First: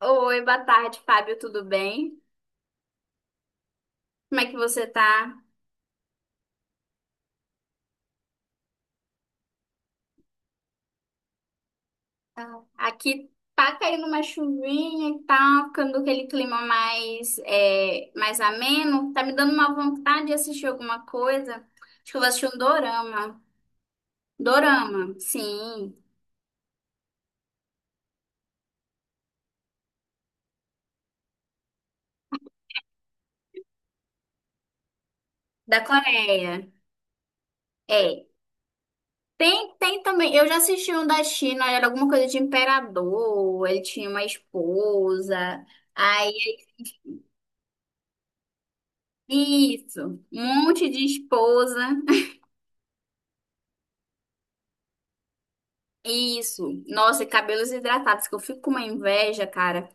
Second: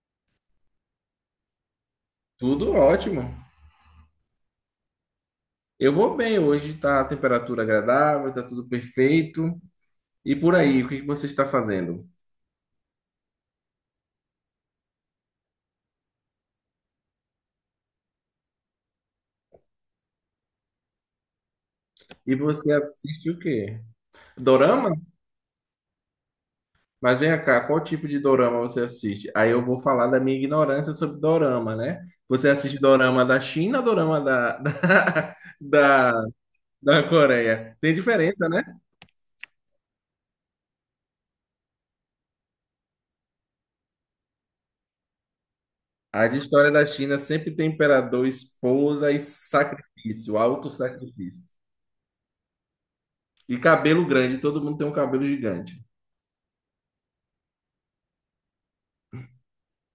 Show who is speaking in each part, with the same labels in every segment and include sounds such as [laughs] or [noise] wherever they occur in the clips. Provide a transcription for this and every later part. Speaker 1: Oi, boa tarde, Fábio, tudo bem?
Speaker 2: Tudo ótimo.
Speaker 1: Como é que você tá?
Speaker 2: Eu vou bem hoje, está a temperatura agradável, está tudo perfeito. E por aí, o que que você está fazendo?
Speaker 1: Aqui tá caindo uma chuvinha e tá ficando aquele clima mais, mais ameno. Tá me dando uma vontade de assistir alguma coisa. Acho que eu vou
Speaker 2: E
Speaker 1: assistir um
Speaker 2: você assiste o
Speaker 1: dorama.
Speaker 2: quê? Dorama?
Speaker 1: Dorama, sim,
Speaker 2: Mas vem cá, qual tipo de dorama você assiste? Aí eu vou falar da minha ignorância sobre dorama, né? Você assiste dorama da China ou dorama da, [laughs]
Speaker 1: da
Speaker 2: da,
Speaker 1: Coreia.
Speaker 2: da Coreia? Tem
Speaker 1: É.
Speaker 2: diferença, né?
Speaker 1: Tem, tem também. Eu já assisti um da China, era alguma coisa de imperador, ele tinha uma esposa. Aí,
Speaker 2: As histórias da China sempre tem imperador, esposa e
Speaker 1: isso,
Speaker 2: sacrifício,
Speaker 1: um
Speaker 2: alto
Speaker 1: monte de
Speaker 2: sacrifício.
Speaker 1: esposa.
Speaker 2: E cabelo grande, todo mundo tem um cabelo gigante.
Speaker 1: Isso. Nossa, e cabelos hidratados, que eu fico com uma inveja, cara.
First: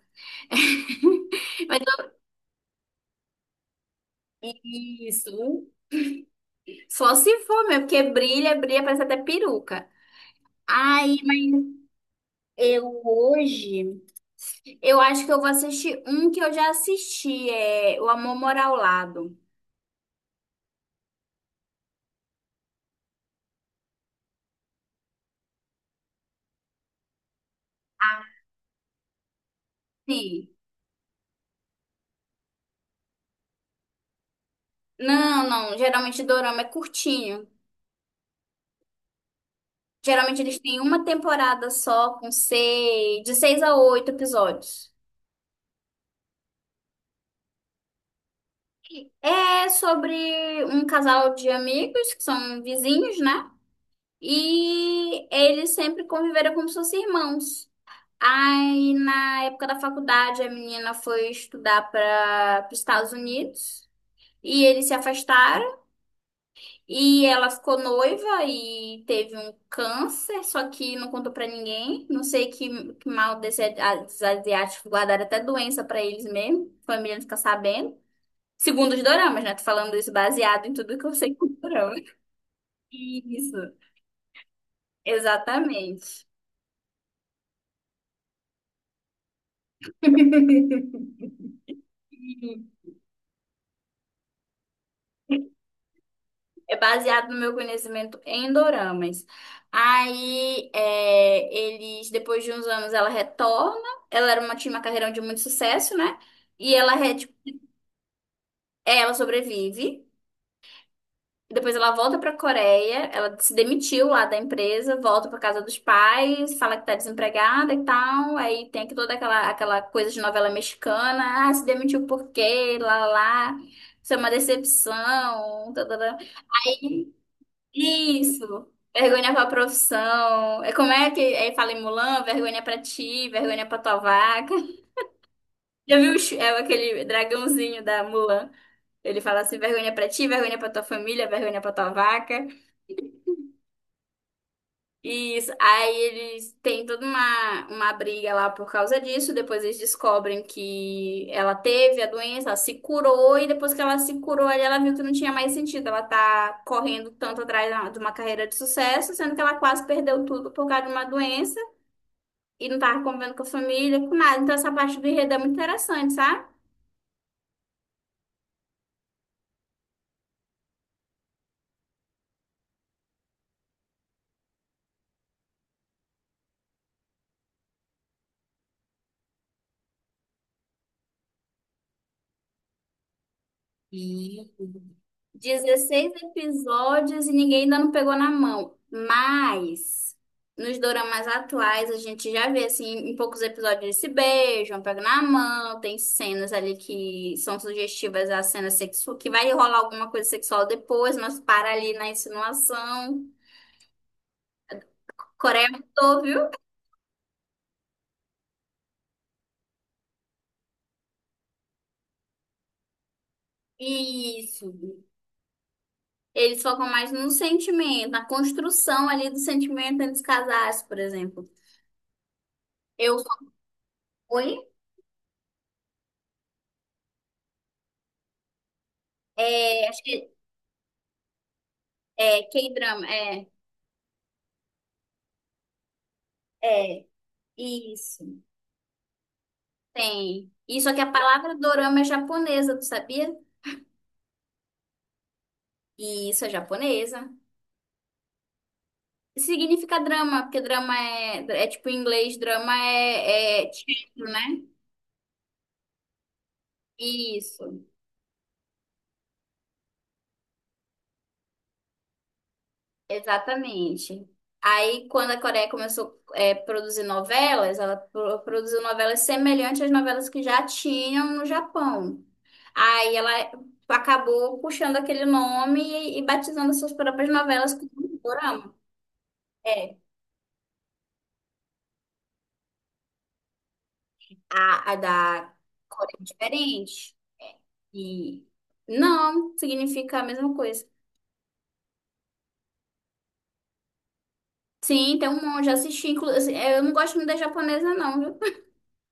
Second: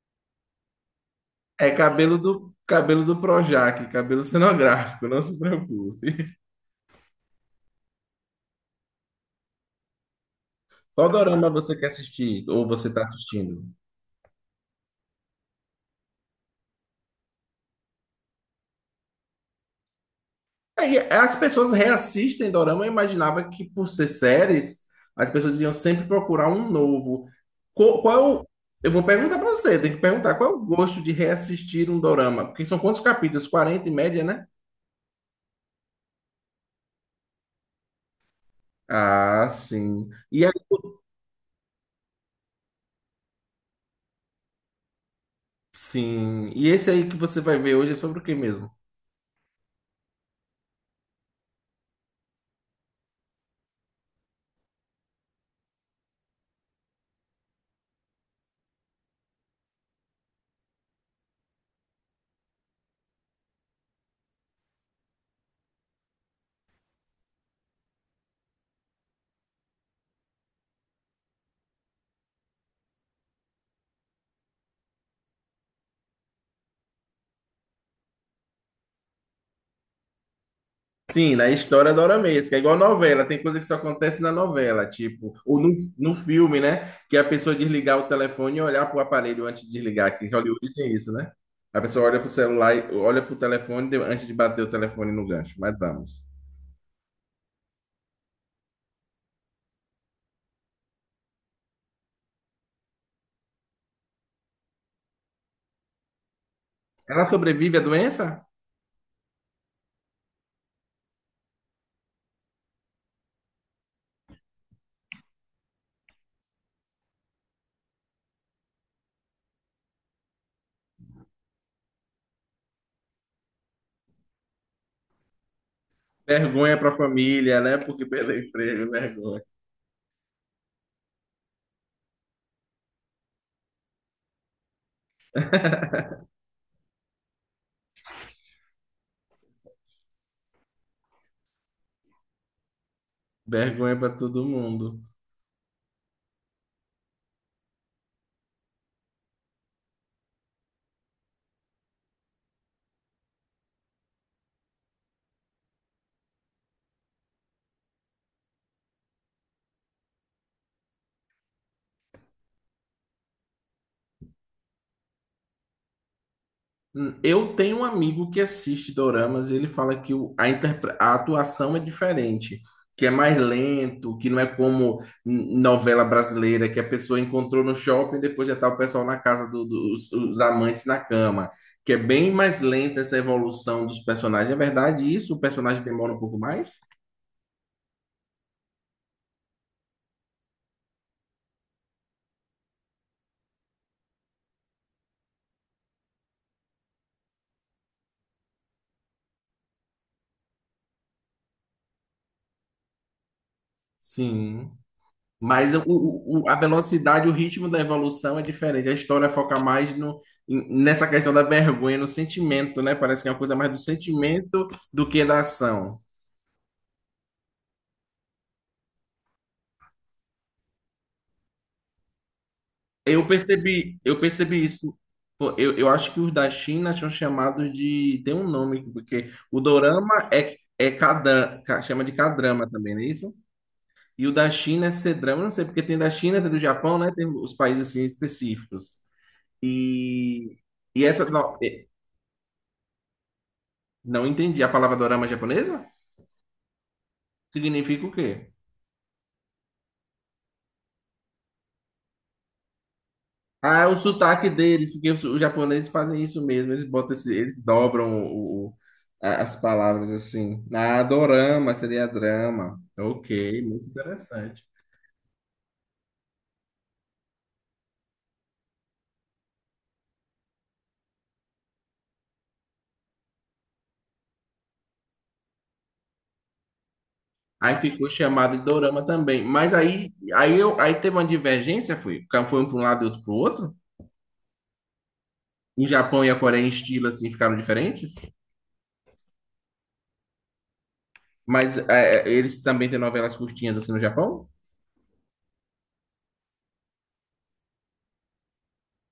Speaker 1: [laughs]
Speaker 2: É
Speaker 1: Mas eu-
Speaker 2: cabelo do Projac, cabelo cenográfico, não
Speaker 1: Isso.
Speaker 2: se preocupe.
Speaker 1: Só se for, meu, porque brilha, brilha, parece até peruca.
Speaker 2: Qual
Speaker 1: Ai,
Speaker 2: dorama você quer assistir ou você
Speaker 1: eu
Speaker 2: está assistindo?
Speaker 1: hoje, eu acho que eu vou assistir um que eu já assisti, é O Amor Mora ao Lado.
Speaker 2: Aí, as pessoas reassistem dorama, eu imaginava que por ser séries, as pessoas iam sempre procurar um novo. Co- Qual, é o- eu vou perguntar para você, tem que perguntar
Speaker 1: Sim.
Speaker 2: qual é o gosto de reassistir um dorama? Porque são quantos capítulos? 40 em média, né?
Speaker 1: Não, não, geralmente Dorama é curtinho.
Speaker 2: Ah, sim.
Speaker 1: Geralmente
Speaker 2: E aí,
Speaker 1: eles têm uma temporada só, com seis, de seis a oito episódios.
Speaker 2: sim. E esse aí que você vai ver hoje é sobre o que mesmo?
Speaker 1: É sobre um casal de amigos que são vizinhos, né? E eles sempre conviveram como se fossem irmãos. Aí, na época da faculdade, a menina foi estudar para os Estados Unidos e eles se afastaram. E ela ficou noiva e teve um câncer, só que não contou para ninguém. Não sei que mal desse, dos asiáticos guardaram até doença para eles mesmo. A família não fica sabendo. Segundo os doramas, né? Tô falando isso baseado em tudo que eu sei
Speaker 2: Sim,
Speaker 1: com
Speaker 2: na história
Speaker 1: dorama.
Speaker 2: doramesca, é igual novela, tem
Speaker 1: Isso,
Speaker 2: coisa que só acontece na novela, tipo, ou no
Speaker 1: exatamente.
Speaker 2: filme, né? Que a pessoa desligar o telefone e olhar para o aparelho antes de desligar, que Hollywood tem
Speaker 1: [laughs]
Speaker 2: isso, né? A pessoa olha para o celular, e olha para o telefone antes de bater o telefone no gancho, mas vamos.
Speaker 1: É baseado no meu conhecimento em doramas. Aí, depois de uns anos, ela retorna. Ela tinha uma carreira de muito sucesso, né? E ela, re-
Speaker 2: Ela
Speaker 1: tipo,
Speaker 2: sobrevive à doença?
Speaker 1: é, ela sobrevive. Depois ela volta pra Coreia. Ela se demitiu lá da empresa, volta pra casa dos pais, fala que tá desempregada e tal. Aí tem aqui toda aquela coisa de novela mexicana. Ah, se demitiu por quê? Lá, lá, lá. Isso é uma decepção. Tadadã.
Speaker 2: Vergonha para a família, né? Porque perdeu o
Speaker 1: Isso.
Speaker 2: emprego,
Speaker 1: Vergonha
Speaker 2: vergonha.
Speaker 1: pra profissão. É como é que aí fala em Mulan? Vergonha pra ti, vergonha pra tua vaca. [laughs] Já viu o é aquele dragãozinho da Mulan? Ele fala assim: vergonha pra ti, vergonha pra tua família, vergonha pra tua vaca.
Speaker 2: Vergonha para todo mundo.
Speaker 1: Isso. Aí eles têm toda uma briga lá por causa disso. Depois eles descobrem que ela teve a doença, ela se curou, e depois que ela se curou, aí ela viu que não tinha mais sentido. Ela tá correndo tanto atrás de uma carreira de sucesso, sendo que ela quase perdeu tudo por causa de uma doença e não tava convivendo com a família, com nada. Então essa parte do enredo é muito interessante, sabe?
Speaker 2: Eu tenho um amigo que assiste doramas e ele fala que a atuação é diferente, que é mais lento, que não é como novela brasileira, que a pessoa encontrou no shopping e depois já tá o pessoal na casa dos os amantes na cama, que é bem mais lenta essa evolução dos personagens. É verdade isso? O personagem
Speaker 1: 16
Speaker 2: demora um pouco mais?
Speaker 1: episódios e ninguém ainda não pegou na mão. Mas nos doramas atuais a gente já vê assim, em poucos episódios eles se beijam, pegam na mão, tem cenas ali que são sugestivas à cena sexual, que vai rolar alguma coisa sexual depois, mas para ali na insinuação.
Speaker 2: Sim.
Speaker 1: Coreia
Speaker 2: Mas
Speaker 1: mudou, viu?
Speaker 2: a velocidade, o ritmo da evolução é diferente. A história foca mais no, em- nessa questão da vergonha, no sentimento, né? Parece que é uma coisa mais do sentimento
Speaker 1: Isso.
Speaker 2: do que da ação.
Speaker 1: Eles focam mais no sentimento, na construção ali do sentimento antes de casar, por exemplo. Eu
Speaker 2: Eu
Speaker 1: só
Speaker 2: percebi, eu
Speaker 1: fui,
Speaker 2: percebi isso. Pô, eu acho que os da China são chamados de. Tem um nome, porque o
Speaker 1: é, acho
Speaker 2: dorama
Speaker 1: que
Speaker 2: é chama de
Speaker 1: é
Speaker 2: K-drama também, não
Speaker 1: K-drama,
Speaker 2: é isso?
Speaker 1: é.
Speaker 2: E o da China é C-drama, eu não sei, porque tem da China, tem do Japão,
Speaker 1: É,
Speaker 2: né? Tem os países assim
Speaker 1: isso.
Speaker 2: específicos.
Speaker 1: Tem.
Speaker 2: E,
Speaker 1: Isso que
Speaker 2: e
Speaker 1: a
Speaker 2: essa.
Speaker 1: palavra
Speaker 2: Não,
Speaker 1: dorama é japonesa, tu sabia?
Speaker 2: não entendi. A palavra dorama japonesa
Speaker 1: E isso é japonesa.
Speaker 2: significa o quê?
Speaker 1: Significa drama, porque drama é, tipo em inglês, drama é,
Speaker 2: Ah, é o
Speaker 1: teatro,
Speaker 2: sotaque
Speaker 1: né?
Speaker 2: deles, porque os japoneses fazem isso mesmo. Eles
Speaker 1: Isso,
Speaker 2: dobram as palavras assim. Ah, dorama seria drama. Ok, muito
Speaker 1: exatamente.
Speaker 2: interessante.
Speaker 1: Aí, quando a Coreia começou a produzir novelas, ela produziu novelas semelhantes às novelas que já tinham no Japão. Aí ela acabou puxando aquele nome e, batizando suas próprias novelas
Speaker 2: Aí
Speaker 1: como
Speaker 2: ficou chamado de
Speaker 1: dorama.
Speaker 2: dorama também. Mas
Speaker 1: É.
Speaker 2: aí teve uma divergência, foi? Foi um para um lado e outro para o outro?
Speaker 1: A da
Speaker 2: O
Speaker 1: Coreia é
Speaker 2: Japão e a Coreia em estilo
Speaker 1: diferente.
Speaker 2: assim ficaram diferentes?
Speaker 1: E não, significa a mesma coisa.
Speaker 2: Mas eles também têm novelas curtinhas assim no Japão?
Speaker 1: Sim, tem um monte. Já assisti, inclusive. Eu não gosto muito da japonesa, não.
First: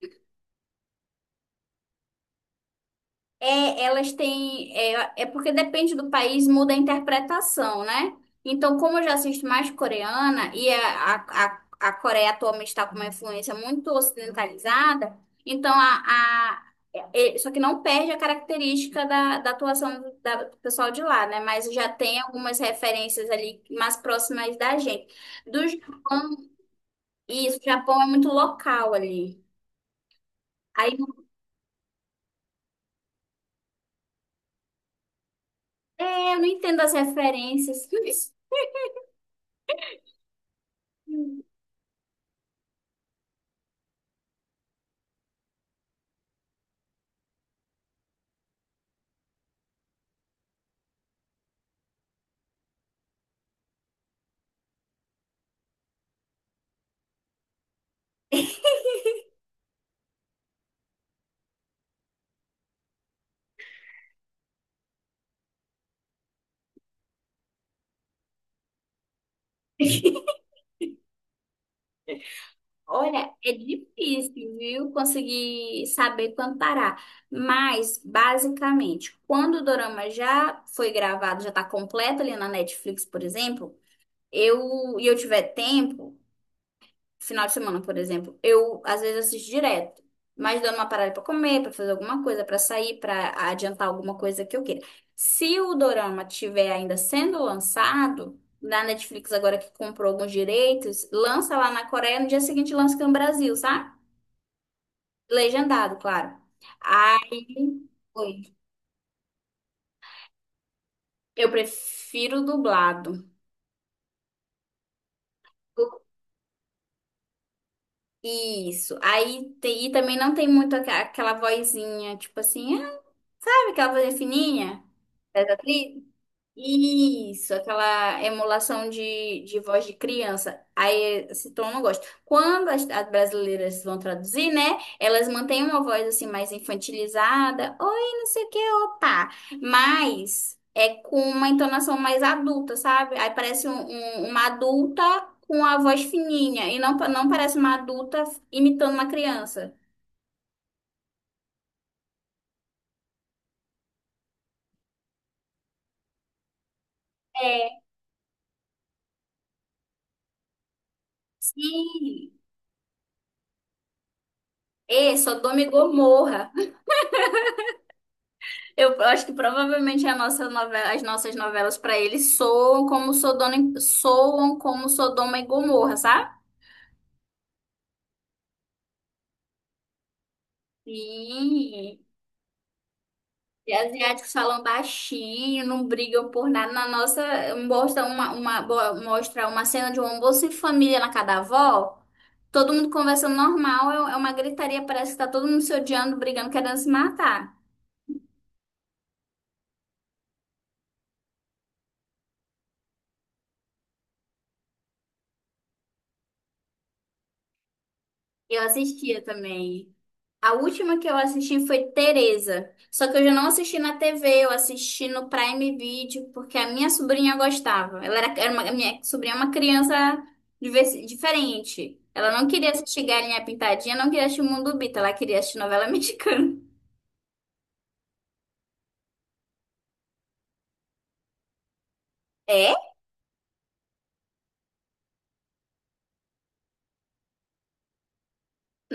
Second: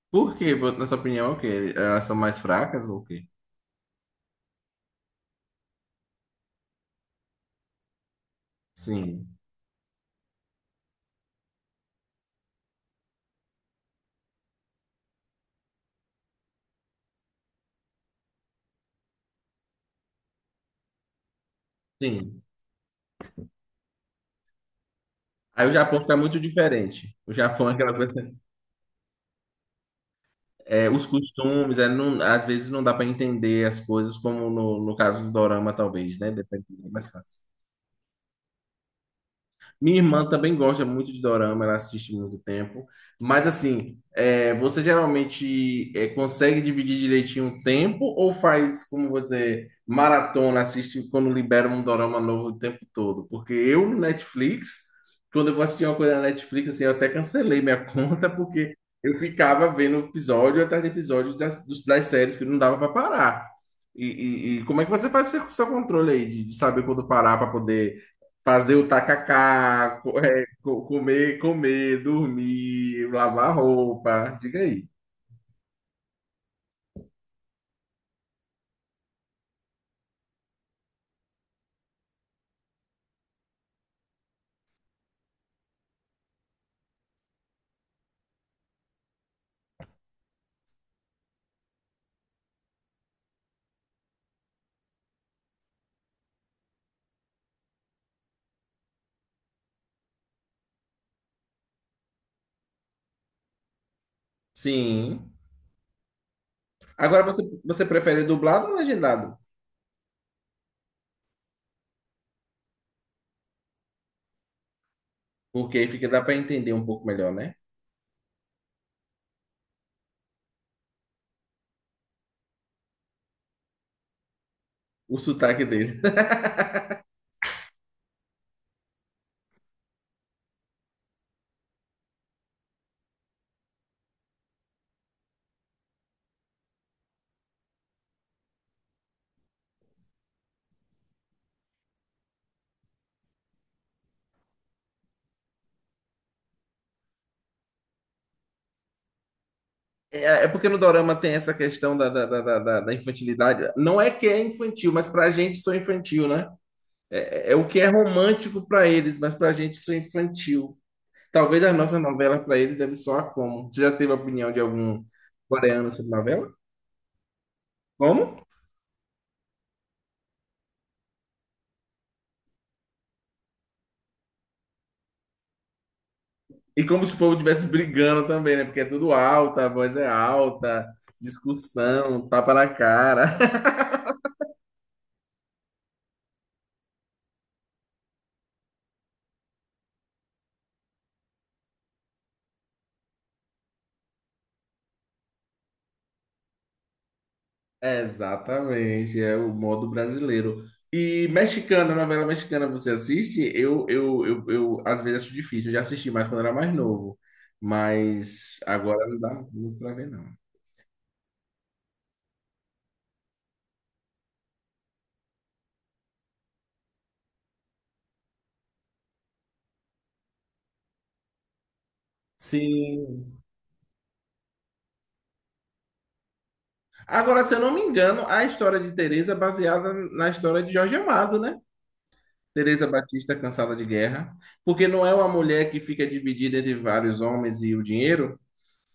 Speaker 2: Por quê? Na sua opinião, é o quê? Elas são mais fracas ou o quê?
Speaker 1: É, elas têm. É, é porque depende do país, muda a interpretação, né? Então, como eu já
Speaker 2: Sim,
Speaker 1: assisto mais coreana e a Coreia atualmente está com uma influência muito ocidentalizada, então a, só que não perde a característica da atuação do pessoal de lá, né? Mas já tem
Speaker 2: sim.
Speaker 1: algumas referências ali mais próximas da gente. Do
Speaker 2: Aí o Japão fica
Speaker 1: Japão,
Speaker 2: muito diferente. O
Speaker 1: isso, o
Speaker 2: Japão é aquela
Speaker 1: Japão é
Speaker 2: coisa.
Speaker 1: muito local ali. Aí,
Speaker 2: Os costumes, às vezes não dá para entender as coisas, como no caso do Dorama, talvez, né?
Speaker 1: eu não
Speaker 2: Depende,
Speaker 1: entendo
Speaker 2: é
Speaker 1: as
Speaker 2: mais fácil.
Speaker 1: referências.
Speaker 2: Minha irmã também gosta muito de dorama, ela assiste muito tempo. Mas assim, você geralmente consegue dividir direitinho o tempo ou faz como você maratona, assiste quando libera um dorama novo o tempo todo? Porque eu no Netflix, quando eu vou assistir uma coisa na Netflix, assim, eu até cancelei minha [laughs] conta porque eu ficava vendo episódio atrás de episódio das séries que não dava para parar. E, e como é que você faz seu controle aí de saber quando parar para poder fazer o
Speaker 1: [laughs]
Speaker 2: tacacá, comer, dormir,
Speaker 1: Olha, é
Speaker 2: lavar roupa.
Speaker 1: difícil,
Speaker 2: Diga aí.
Speaker 1: viu? Conseguir saber quando parar. Mas, basicamente, quando o dorama já foi gravado, já tá completo ali na Netflix, por exemplo, eu tiver tempo, final de semana, por exemplo, eu às vezes assisto direto. Mas dando uma parada pra comer, pra fazer alguma coisa, pra sair, pra adiantar alguma coisa que eu queira. Se o dorama tiver ainda sendo lançado, na Netflix agora que comprou alguns direitos, lança lá na Coreia, no dia seguinte lança aqui no Brasil, sabe?
Speaker 2: Sim.
Speaker 1: Legendado, claro.
Speaker 2: Agora você,
Speaker 1: Aí,
Speaker 2: você prefere
Speaker 1: oi.
Speaker 2: dublado ou legendado?
Speaker 1: Eu prefiro dublado.
Speaker 2: Porque aí fica, dá para entender um pouco melhor, né?
Speaker 1: Isso. E também não tem muito aquela vozinha, tipo assim, ah, sabe aquela vozinha fininha
Speaker 2: O
Speaker 1: das
Speaker 2: sotaque dele.
Speaker 1: atrizes.
Speaker 2: [laughs]
Speaker 1: Isso, aquela emulação de voz de criança. Aí esse tom eu não gosto. Quando as brasileiras vão traduzir, né? Elas mantêm uma voz assim mais infantilizada. Oi, não sei o que, opa. Mas é com uma entonação mais adulta, sabe? Aí parece uma adulta com a voz fininha. E não, não parece uma adulta imitando uma criança.
Speaker 2: É porque no Dorama tem essa questão da infantilidade. Não é que é infantil, mas pra gente sou infantil, né? É o que
Speaker 1: É.
Speaker 2: é romântico pra eles, mas pra gente sou infantil. Talvez as nossas
Speaker 1: Sim.
Speaker 2: novelas pra eles deve soar como. Você já teve a opinião de algum
Speaker 1: É Sodoma e
Speaker 2: coreano sobre novela?
Speaker 1: Gomorra.
Speaker 2: Como?
Speaker 1: Eu acho que provavelmente as nossas novelas para eles soam como Sodoma, soam como Sodoma e Gomorra, sabe?
Speaker 2: E como se o povo estivesse brigando também, né? Porque é tudo alto, a voz é alta,
Speaker 1: E,
Speaker 2: discussão, tapa na cara. [laughs]
Speaker 1: e asiáticos falam baixinho, não brigam por nada. Na nossa, mostra uma cena de um almoço em família na casa da avó. Todo mundo conversando normal, é uma gritaria, parece que tá todo mundo se odiando, brigando, querendo se matar.
Speaker 2: É, exatamente, é o modo brasileiro. E mexicana, novela mexicana, você assiste? Eu às vezes acho difícil, eu já assisti mais quando era mais novo, mas
Speaker 1: Eu
Speaker 2: agora não
Speaker 1: assistia
Speaker 2: dá muito
Speaker 1: também.
Speaker 2: pra ver, não.
Speaker 1: A última que eu assisti foi Teresa. Só que eu já não assisti na TV, eu assisti no Prime Video, porque a minha sobrinha gostava. Ela era, era uma, a minha sobrinha é uma criança diferente. Ela não queria assistir
Speaker 2: Sim.
Speaker 1: Galinha Pintadinha, não queria assistir Mundo Bita, ela queria assistir novela [laughs] mexicana.
Speaker 2: Agora, se eu não me engano, a história de Tereza é baseada na história de Jorge Amado, né?
Speaker 1: É?
Speaker 2: Teresa Batista cansada de guerra, porque não é uma mulher que fica dividida entre vários homens e o dinheiro.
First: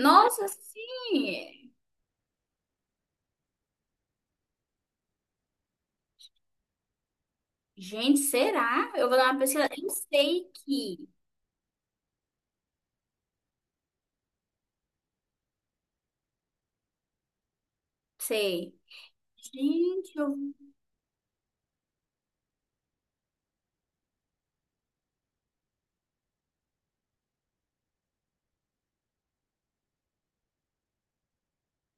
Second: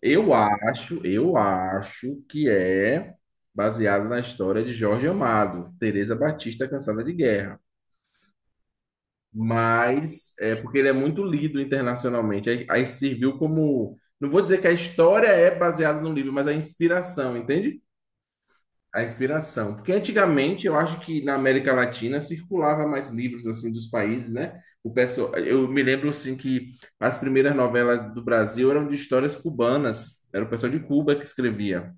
Speaker 2: Eu acho, eu
Speaker 1: sim!
Speaker 2: acho que é baseado na história de Jorge Amado, Teresa Batista cansada de guerra.
Speaker 1: Gente, será? Eu vou dar uma pesquisa. Eu
Speaker 2: Mas
Speaker 1: sei
Speaker 2: é porque ele é
Speaker 1: que.
Speaker 2: muito lido internacionalmente. Aí serviu como, não vou dizer que a história é baseada no livro, mas a inspiração, entende?
Speaker 1: Sei.
Speaker 2: A inspiração. Porque
Speaker 1: Gente, eu,
Speaker 2: antigamente eu acho que na América Latina circulava mais livros assim dos países, né? O pessoal, eu me lembro assim que as primeiras novelas do Brasil eram de histórias cubanas, era o pessoal de Cuba que escrevia.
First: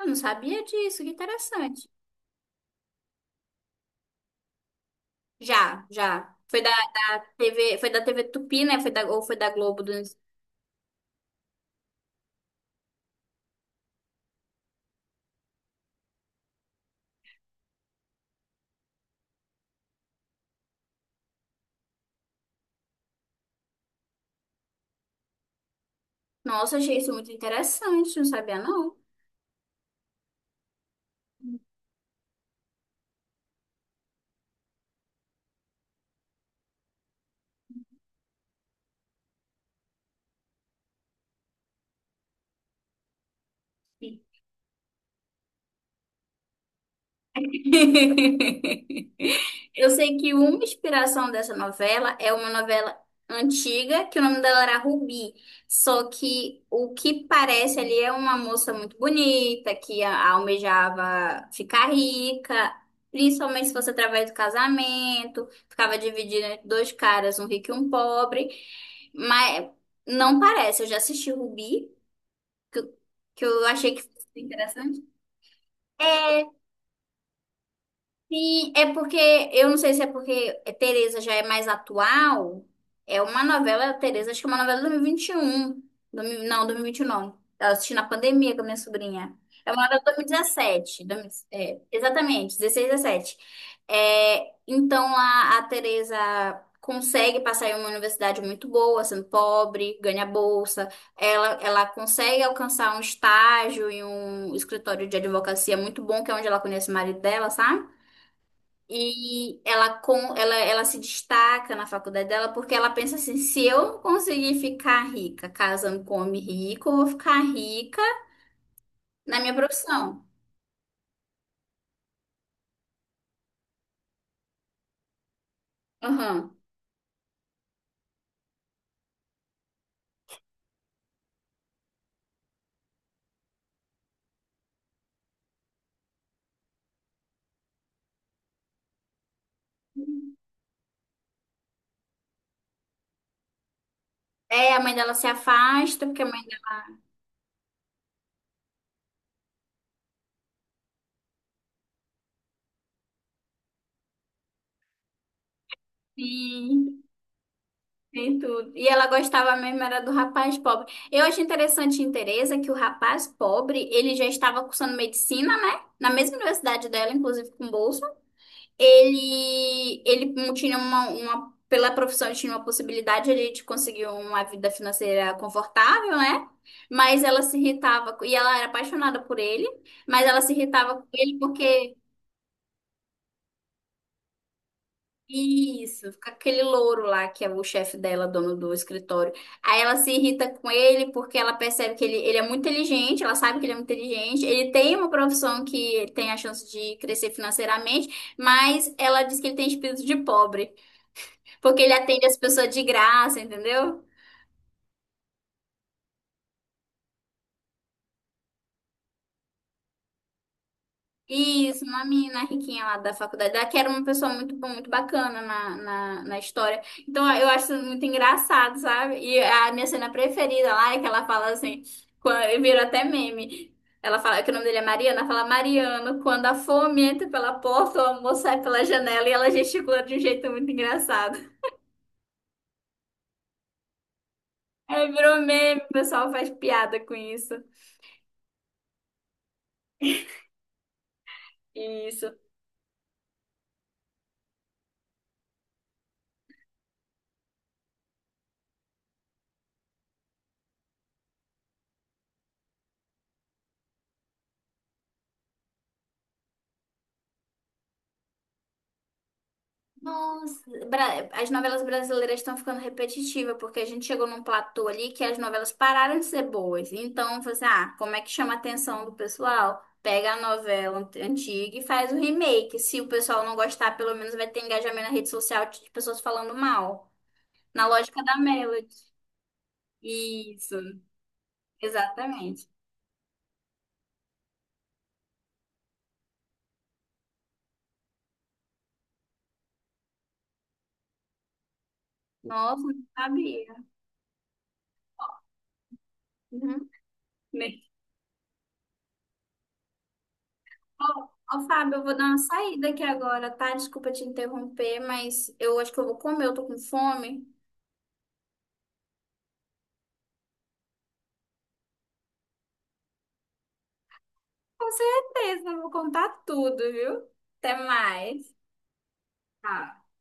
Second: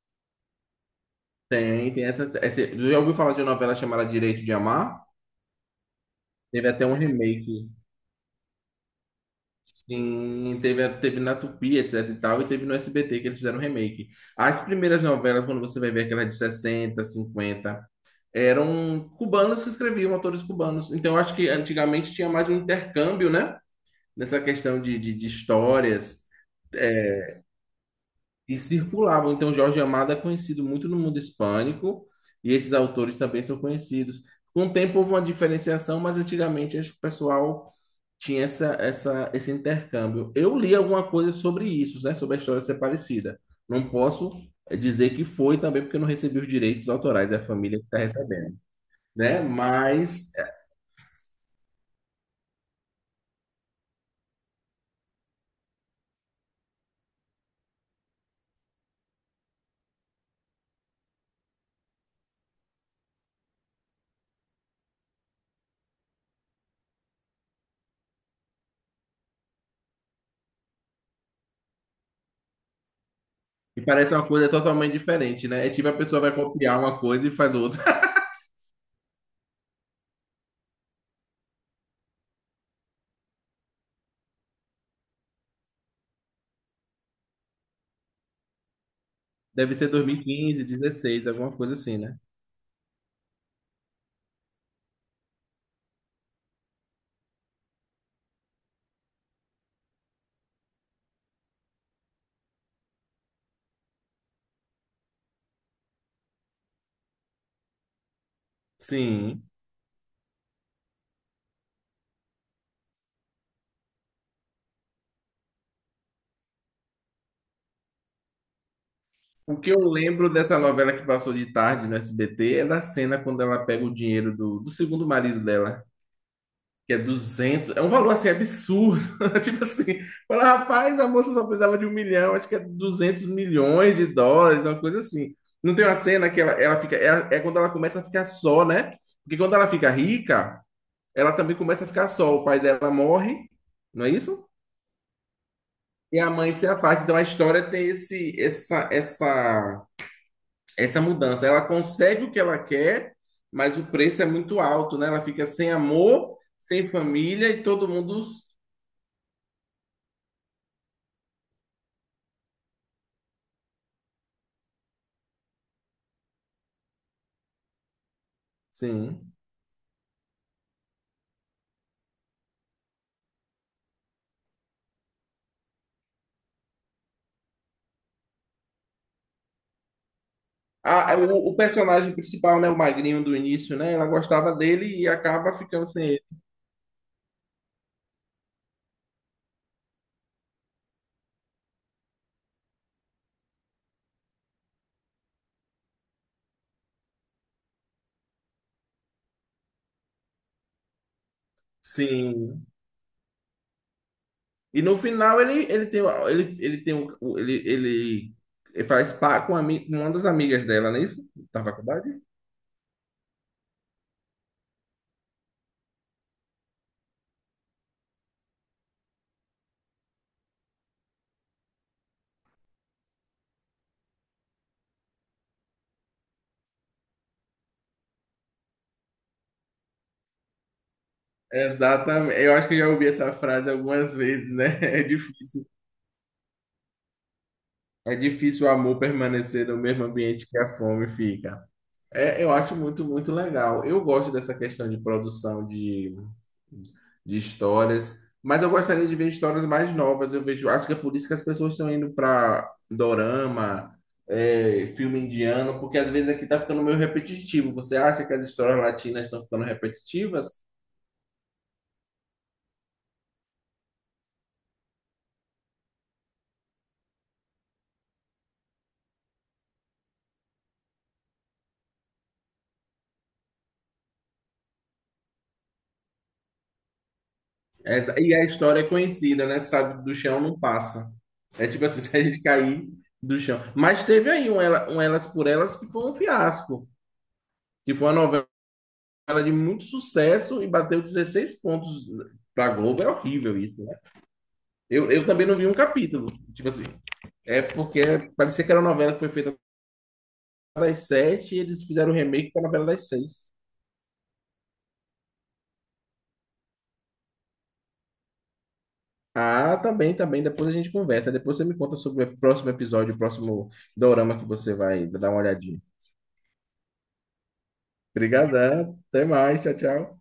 Speaker 1: eu não sabia disso, que interessante.
Speaker 2: Tem essa, já ouviu falar de uma novela chamada Direito de Amar?
Speaker 1: Já, já.
Speaker 2: Teve
Speaker 1: Foi
Speaker 2: até um
Speaker 1: da
Speaker 2: remake.
Speaker 1: TV, foi da TV Tupi, né? Ou foi da Globo.
Speaker 2: Sim, teve na Tupi, etc e tal, e teve no SBT que eles fizeram um remake. As primeiras novelas, quando você vai ver aquelas de 60, 50 eram cubanos que escreviam, autores cubanos. Então, eu acho que antigamente tinha mais um intercâmbio, né? Nessa questão de histórias
Speaker 1: Nossa, achei isso é
Speaker 2: é,
Speaker 1: muito interessante, não sabia,
Speaker 2: e
Speaker 1: não.
Speaker 2: circulavam. Então, Jorge Amado é conhecido muito no mundo hispânico e esses autores também são conhecidos. Com o tempo houve uma diferenciação, mas antigamente acho que o pessoal tinha esse intercâmbio. Eu li alguma coisa sobre isso, né? Sobre a história ser parecida. Não posso dizer que foi também porque eu não recebi os direitos autorais, é a família que está recebendo, né?
Speaker 1: [laughs] Eu sei
Speaker 2: Mas
Speaker 1: que uma inspiração dessa novela é uma novela antiga, que o nome dela era Rubi. Só que o que parece ali é uma moça muito bonita, que almejava ficar rica, principalmente se fosse através do casamento, ficava dividida entre dois caras, um rico e um pobre. Mas não parece, eu já assisti Rubi, que eu, que eu
Speaker 2: E
Speaker 1: achei que foi
Speaker 2: parece uma coisa totalmente
Speaker 1: interessante.
Speaker 2: diferente, né? É tipo a pessoa vai
Speaker 1: É,
Speaker 2: copiar uma coisa e faz outra. [laughs]
Speaker 1: sim, é porque, eu não sei se é porque Tereza já é mais atual, é uma novela, Tereza, acho que é uma novela de 2021, não, 2029, eu assisti na pandemia com a minha sobrinha, é
Speaker 2: Deve
Speaker 1: uma
Speaker 2: ser
Speaker 1: novela de
Speaker 2: 2015,
Speaker 1: 2017,
Speaker 2: 16, alguma coisa
Speaker 1: é,
Speaker 2: assim, né?
Speaker 1: exatamente, 16, 17, é, então a Tereza consegue passar em uma universidade muito boa, sendo pobre, ganha bolsa, ela consegue alcançar um estágio em um escritório de advocacia muito bom, que é onde ela conhece o marido dela, sabe?
Speaker 2: Sim.
Speaker 1: E ela se destaca na faculdade dela porque ela pensa assim: se eu conseguir ficar rica casando com homem rico, eu vou ficar rica na minha
Speaker 2: O que eu
Speaker 1: profissão.
Speaker 2: lembro dessa novela que passou de tarde no SBT é da cena quando ela pega o dinheiro do segundo marido dela,
Speaker 1: Aham.
Speaker 2: que é 200. É um valor assim absurdo. [laughs] Tipo assim, fala, rapaz, a moça só precisava de 1 milhão, acho que é US$ 200 milhões, uma coisa assim. Não tem uma cena que ela fica. É quando ela começa a ficar só, né? Porque quando ela fica rica. Ela também começa a ficar só. O pai dela morre, não é isso?
Speaker 1: É, a mãe dela se afasta
Speaker 2: E
Speaker 1: porque a
Speaker 2: a
Speaker 1: mãe
Speaker 2: mãe se
Speaker 1: dela
Speaker 2: afasta. Então a história tem esse, essa mudança. Ela consegue o que ela quer, mas o preço é muito alto, né? Ela fica sem amor, sem
Speaker 1: tem,
Speaker 2: família e todo mundo.
Speaker 1: tem tudo. E ela gostava mesmo era do rapaz pobre. Eu acho interessante em Teresa que o rapaz pobre, ele já estava cursando medicina, né? Na mesma universidade dela, inclusive com bolsa.
Speaker 2: Sim.
Speaker 1: Ele tinha uma, pela profissão, ele tinha uma possibilidade ali de conseguir uma vida financeira confortável, né? Mas ela se irritava, e ela era apaixonada por ele, mas ela se irritava com
Speaker 2: A- a-
Speaker 1: ele
Speaker 2: o, o
Speaker 1: porque,
Speaker 2: personagem principal, né? O magrinho do início, né? Ela gostava dele e acaba ficando sem
Speaker 1: isso,
Speaker 2: ele.
Speaker 1: com aquele louro lá, que é o chefe dela, dono do escritório. Aí ela se irrita com ele porque ela percebe que ele é muito inteligente, ela sabe que ele é muito inteligente, ele tem uma profissão que tem a chance de crescer financeiramente, mas ela diz que ele tem espírito de pobre. Porque ele atende as
Speaker 2: Sim.
Speaker 1: pessoas de graça, entendeu?
Speaker 2: E no final ele, ele tem, o- ele tem ele faz par com uma das amigas dela, não é isso? Da
Speaker 1: Isso, uma
Speaker 2: faculdade?
Speaker 1: menina riquinha lá da faculdade, ela que era uma pessoa muito boa, muito bacana na história. Então eu acho isso muito engraçado, sabe? E a minha cena preferida lá é que ela fala assim, quando, vira até meme. Ela fala que o nome dele é Mariana, ela fala Mariano, quando a fome entra pela porta, o amor sai pela janela e ela gesticula de um jeito muito engraçado.
Speaker 2: Exatamente. Eu acho que eu já ouvi essa frase algumas vezes, né? [laughs] É
Speaker 1: Aí virou
Speaker 2: difícil.
Speaker 1: meme, o pessoal faz piada com isso.
Speaker 2: É difícil o amor permanecer no mesmo ambiente que a fome fica.
Speaker 1: Isso.
Speaker 2: É, eu acho muito, muito legal. Eu gosto dessa questão de produção de histórias, mas eu gostaria de ver histórias mais novas. Eu vejo, acho que é por isso que as pessoas estão indo para dorama, filme indiano, porque às vezes aqui está ficando meio repetitivo. Você acha que as histórias latinas estão ficando repetitivas?
Speaker 1: Nossa, as novelas brasileiras estão ficando repetitivas, porque a gente chegou num platô ali que as novelas pararam de ser boas. Então, você, ah, como é que chama a atenção do pessoal? Pega a novela antiga e faz o remake. Se o pessoal não gostar, pelo menos vai ter engajamento na rede social de pessoas falando mal. Na
Speaker 2: É,
Speaker 1: lógica
Speaker 2: e
Speaker 1: da
Speaker 2: a história é
Speaker 1: Melody.
Speaker 2: conhecida, né? Sabe, do chão não
Speaker 1: Isso,
Speaker 2: passa. É tipo assim, [laughs] se a gente
Speaker 1: exatamente.
Speaker 2: cair do chão. Mas teve aí Elas por Elas que foi um fiasco, que foi uma novela ela de muito sucesso e bateu 16 pontos da
Speaker 1: Nossa,
Speaker 2: Globo.
Speaker 1: não
Speaker 2: É horrível
Speaker 1: sabia.
Speaker 2: isso, né? Eu também não vi um capítulo. Tipo assim,
Speaker 1: Uhum.
Speaker 2: é porque parecia que era uma novela que foi feita das
Speaker 1: Ó,
Speaker 2: sete e
Speaker 1: ó,
Speaker 2: eles
Speaker 1: Fábio, eu
Speaker 2: fizeram o
Speaker 1: vou dar uma
Speaker 2: remake para a novela
Speaker 1: saída aqui
Speaker 2: das
Speaker 1: agora,
Speaker 2: seis.
Speaker 1: tá? Desculpa te interromper, mas eu acho que eu vou comer, eu tô com fome.
Speaker 2: Ah, tá bem, tá bem. Depois a gente conversa. Depois você me conta sobre o próximo episódio, o próximo dorama que você
Speaker 1: Com
Speaker 2: vai dar uma
Speaker 1: certeza,
Speaker 2: olhadinha.
Speaker 1: eu vou contar tudo, viu? Até mais.
Speaker 2: Obrigadão. Até mais. Tchau,
Speaker 1: Tchau.
Speaker 2: tchau.